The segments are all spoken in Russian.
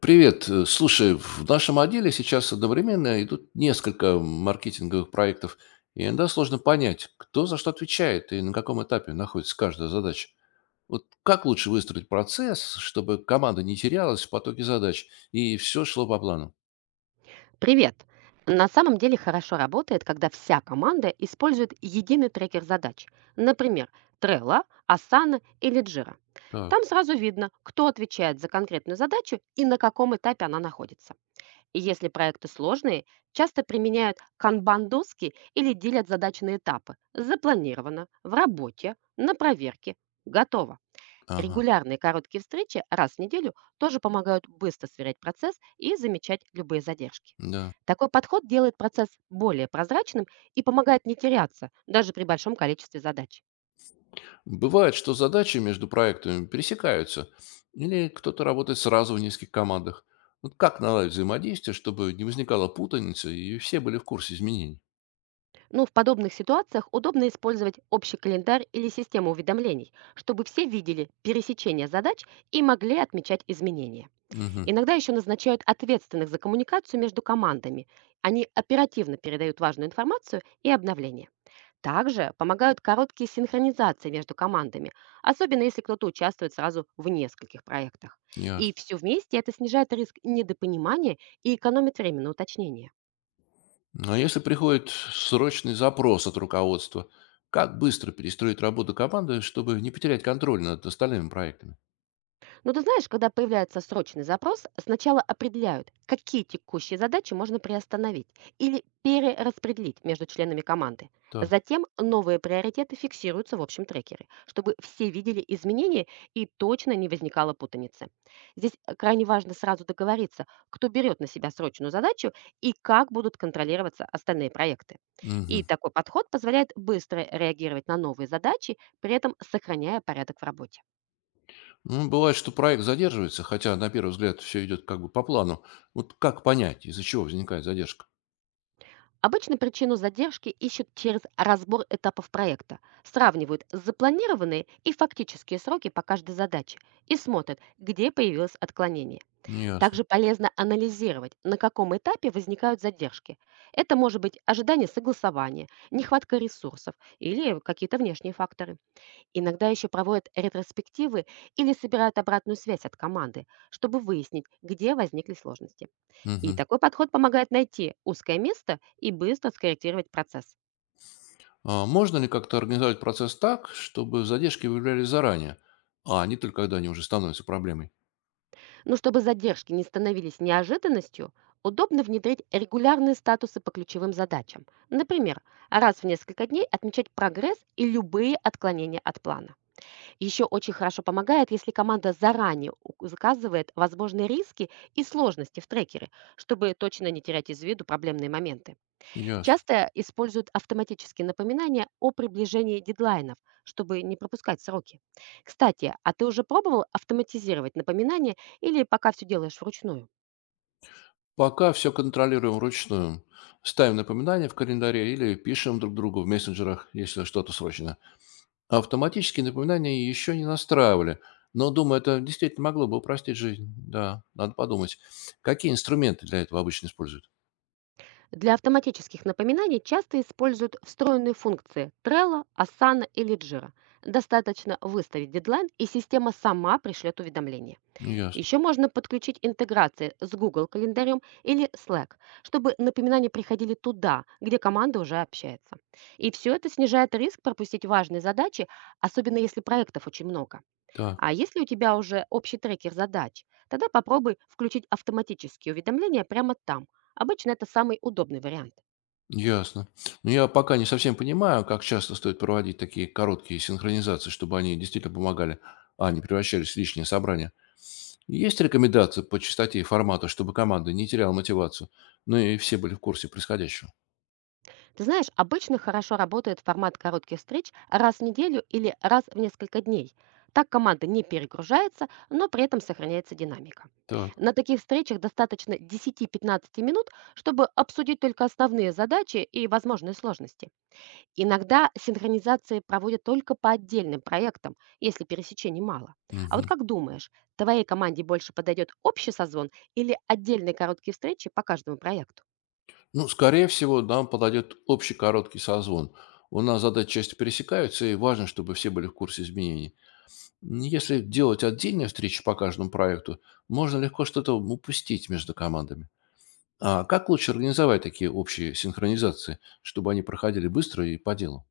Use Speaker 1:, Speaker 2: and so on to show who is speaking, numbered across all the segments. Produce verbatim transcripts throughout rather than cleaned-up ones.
Speaker 1: Привет. Э, Слушай, в нашем отделе сейчас одновременно идут несколько маркетинговых проектов, и иногда сложно понять, кто за что отвечает и на каком этапе находится каждая задача. Вот как лучше выстроить процесс, чтобы команда не терялась в потоке задач и все шло по плану?
Speaker 2: Привет! На самом деле хорошо работает, когда вся команда использует единый трекер задач. Например, Trello, Asana или Jira.
Speaker 1: Так,
Speaker 2: Там сразу видно, кто отвечает за конкретную задачу и на каком этапе она находится. И если проекты сложные, часто применяют канбан-доски или делят задачи на этапы. Запланировано, в работе, на проверке, готово.
Speaker 1: ага,
Speaker 2: Регулярные короткие встречи раз в неделю тоже помогают быстро сверять процесс и замечать любые задержки.
Speaker 1: да.
Speaker 2: Такой подход делает процесс более прозрачным и помогает не теряться, даже при большом количестве задач.
Speaker 1: Бывает, что задачи между проектами пересекаются, или кто-то работает сразу в нескольких командах. Вот как наладить взаимодействие, чтобы не возникала путаница и все были в курсе изменений?
Speaker 2: Но в подобных ситуациях удобно использовать общий календарь или систему уведомлений, чтобы все видели пересечение задач и могли отмечать изменения.
Speaker 1: Угу,
Speaker 2: Иногда еще назначают ответственных за коммуникацию между командами. Они оперативно передают важную информацию и обновления. Также помогают короткие синхронизации между командами, особенно если кто-то участвует сразу в нескольких проектах. И
Speaker 1: ясно.
Speaker 2: все вместе это снижает риск недопонимания и экономит время на уточнение.
Speaker 1: Но если приходит срочный запрос от руководства, как быстро перестроить работу команды, чтобы не потерять контроль над остальными проектами?
Speaker 2: Но ты знаешь, когда появляется срочный запрос, сначала определяют, какие текущие задачи можно приостановить или перераспределить между членами команды.
Speaker 1: Так.
Speaker 2: Затем новые приоритеты фиксируются в общем трекере, чтобы все видели изменения и точно не возникало путаницы. Здесь э, крайне важно сразу договориться, кто берет на себя срочную задачу и как будут контролироваться остальные проекты. И
Speaker 1: Мгм.
Speaker 2: такой подход позволяет быстро реагировать на новые задачи, при этом сохраняя порядок в работе.
Speaker 1: Ну, бывает, что проект задерживается, хотя на первый взгляд все идет как бы по плану. Вот как понять, из-за чего возникает задержка?
Speaker 2: Обычно причину задержки ищут через разбор этапов проекта, сравнивают запланированные и фактические сроки по каждой задаче и смотрят, где появилось отклонение.
Speaker 1: Ясно.
Speaker 2: Также полезно анализировать, на каком этапе возникают задержки. Это может быть ожидание согласования, нехватка ресурсов или какие-то внешние факторы. Иногда еще проводят ретроспективы или собирают обратную связь от команды, чтобы выяснить, где возникли сложности. И
Speaker 1: Мгм.
Speaker 2: такой подход помогает найти узкое место и быстро скорректировать процесс.
Speaker 1: А можно ли как-то организовать процесс так, чтобы задержки выявлялись заранее, а не только когда они уже становятся проблемой?
Speaker 2: Но чтобы задержки не становились неожиданностью, удобно внедрить регулярные статусы по ключевым задачам. Например, раз в несколько дней отмечать прогресс и любые отклонения от плана. Еще очень хорошо помогает, если команда заранее у- заказывает возможные риски и сложности в трекере, чтобы точно не терять из виду проблемные моменты.
Speaker 1: Ясно.
Speaker 2: Часто используют автоматические напоминания о приближении дедлайнов, чтобы не пропускать сроки. Кстати, а ты уже пробовал автоматизировать напоминания или пока все делаешь вручную?
Speaker 1: Пока все контролируем вручную. Ставим напоминания в календаре или пишем друг другу в мессенджерах, если что-то срочно. Автоматические напоминания еще не настраивали, но, думаю, это действительно могло бы упростить жизнь. Да, надо подумать, какие инструменты для этого обычно используют.
Speaker 2: Для автоматических напоминаний часто используют встроенные функции Trello, Asana или Jira. Достаточно выставить дедлайн, и система сама пришлет уведомление.
Speaker 1: Ну, ясно.
Speaker 2: Еще можно подключить интеграции с Google календарем или Slack, чтобы напоминания приходили туда, где команда уже общается. И все это снижает риск пропустить важные задачи, особенно если проектов очень много.
Speaker 1: Да,
Speaker 2: А если у тебя уже общий трекер задач, тогда попробуй включить автоматические уведомления прямо там. Обычно это самый удобный вариант.
Speaker 1: ясно. Но я пока не совсем понимаю, как часто стоит проводить такие короткие синхронизации, чтобы они действительно помогали, а не превращались в лишнее собрание. Есть рекомендации по частоте и формату, чтобы команда не теряла мотивацию, ну и все были в курсе происходящего?
Speaker 2: Ты знаешь, обычно хорошо работает формат коротких встреч раз в неделю или раз в несколько дней. Так команда не перегружается, но при этом сохраняется динамика.
Speaker 1: Так.
Speaker 2: На таких встречах достаточно десяти пятнадцати минут, чтобы обсудить только основные задачи и возможные сложности. Иногда синхронизации проводят только по отдельным проектам, если пересечений мало. А вот
Speaker 1: Мгм.
Speaker 2: как думаешь, твоей команде больше подойдет общий созвон или отдельные короткие встречи по каждому проекту?
Speaker 1: Ну, скорее всего, нам подойдет общий короткий созвон. У нас задачи часто пересекаются, и важно, чтобы все были в курсе изменений. М, Если делать отдельные встречи по каждому проекту, можно легко что-то упустить между командами. А как лучше организовать такие общие синхронизации, чтобы они проходили быстро и по делу?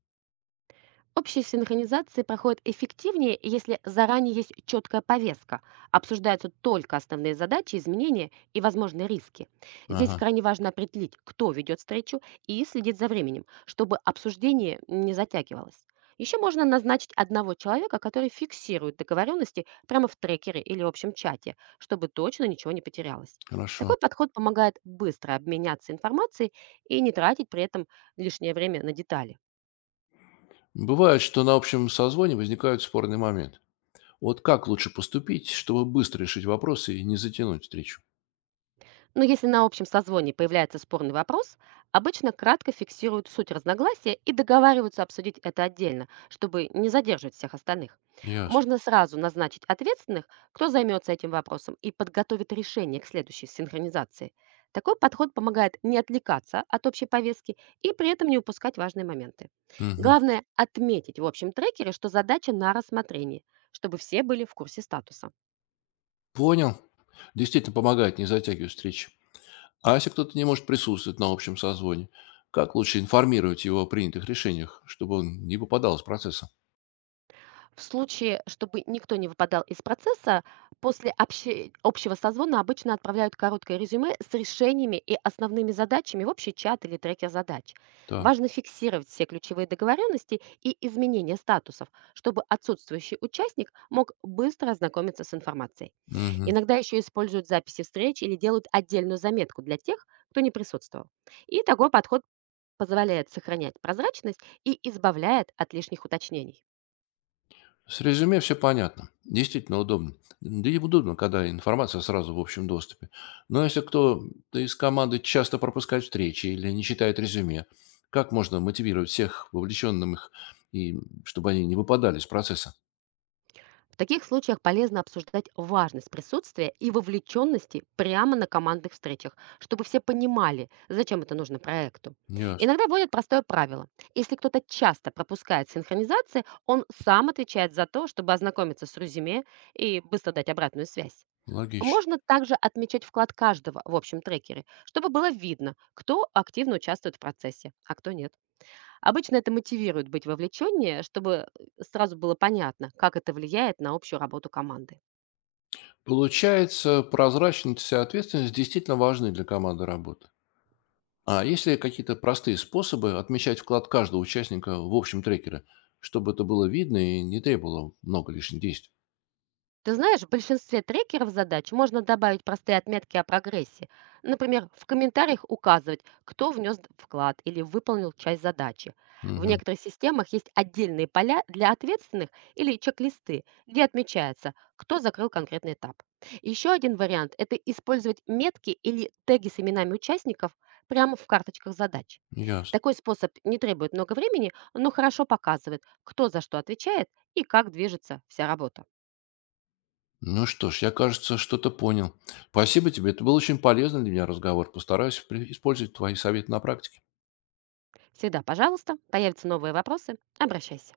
Speaker 2: Общие синхронизации проходят эффективнее, если заранее есть четкая повестка, обсуждаются только основные задачи, изменения и возможные риски. Здесь
Speaker 1: Ага,
Speaker 2: крайне важно определить, кто ведет встречу и следить за временем, чтобы обсуждение не затягивалось. Еще можно назначить одного человека, который фиксирует договоренности прямо в трекере или общем чате, чтобы точно ничего не потерялось.
Speaker 1: хорошо.
Speaker 2: Такой подход помогает быстро обменяться информацией и не тратить при этом лишнее время на детали.
Speaker 1: Бывает, что на общем созвоне возникают спорные моменты. Вот как лучше поступить, чтобы быстро решить вопросы и не затянуть встречу?
Speaker 2: Но если на общем созвоне появляется спорный вопрос, обычно кратко фиксируют суть разногласия и договариваются обсудить это отдельно, чтобы не задерживать всех остальных.
Speaker 1: Ясно.
Speaker 2: Можно сразу назначить ответственных, кто займется этим вопросом и подготовит решение к следующей синхронизации. Такой подход помогает не отвлекаться от общей повестки и при этом не упускать важные моменты.
Speaker 1: Мгм.
Speaker 2: Главное отметить в общем трекере, что задача на рассмотрении, чтобы все были в курсе статуса.
Speaker 1: Понял. Действительно помогает не затягивать встречи. А если кто-то не может присутствовать на общем созвоне, как лучше информировать его о принятых решениях, чтобы он не попадал из процесса?
Speaker 2: В случае, чтобы никто не выпадал из процесса, после обще- общего созвона обычно отправляют короткое резюме с решениями и основными задачами в общий чат или трекер задач.
Speaker 1: Так.
Speaker 2: Важно фиксировать все ключевые договоренности и изменения статусов, чтобы отсутствующий участник мог быстро ознакомиться с информацией.
Speaker 1: Мгм.
Speaker 2: Иногда еще используют записи встреч или делают отдельную заметку для тех, кто не присутствовал. И такой подход позволяет сохранять прозрачность и избавляет от лишних уточнений.
Speaker 1: С резюме все понятно. Действительно удобно. Да и удобно, когда информация сразу в общем доступе. Но если кто-то из команды часто пропускает встречи или не читает резюме, как можно мотивировать всех вовлеченным их, и чтобы они не выпадали из процесса?
Speaker 2: В таких случаях полезно обсуждать важность присутствия и вовлеченности прямо на командных встречах, чтобы все понимали, зачем это нужно проекту.
Speaker 1: Ясно.
Speaker 2: Иногда вводят простое правило. Если кто-то часто пропускает синхронизации, он сам отвечает за то, чтобы ознакомиться с резюме и быстро дать обратную связь.
Speaker 1: Логично.
Speaker 2: Можно также отмечать вклад каждого в общем трекере, чтобы было видно, кто активно участвует в процессе, а кто нет. Обычно это мотивирует быть вовлеченнее, чтобы э, сразу было понятно, как это влияет на общую работу команды.
Speaker 1: Получается, прозрачность и ответственность действительно важны для команды работы. А есть ли какие-то простые способы отмечать вклад каждого участника в общем трекере, чтобы это было видно и не требовало много лишних действий?
Speaker 2: Ты знаешь, в большинстве трекеров задач можно добавить простые отметки о прогрессе. Например, в комментариях указывать, кто внес вклад или выполнил часть задачи. В
Speaker 1: Мгм.
Speaker 2: некоторых системах есть отдельные поля для ответственных или чек-листы, где отмечается, кто закрыл конкретный этап. Еще один вариант — это использовать метки или теги с именами участников прямо в карточках задач.
Speaker 1: Ясно.
Speaker 2: Такой способ не требует много времени, но хорошо показывает, кто за что отвечает и как движется вся работа.
Speaker 1: Ну что ж, я, кажется, что-то понял. Спасибо тебе. Это был очень полезный для меня разговор. Постараюсь при- использовать твои советы на практике.
Speaker 2: Всегда пожалуйста. Появятся новые вопросы — обращайся.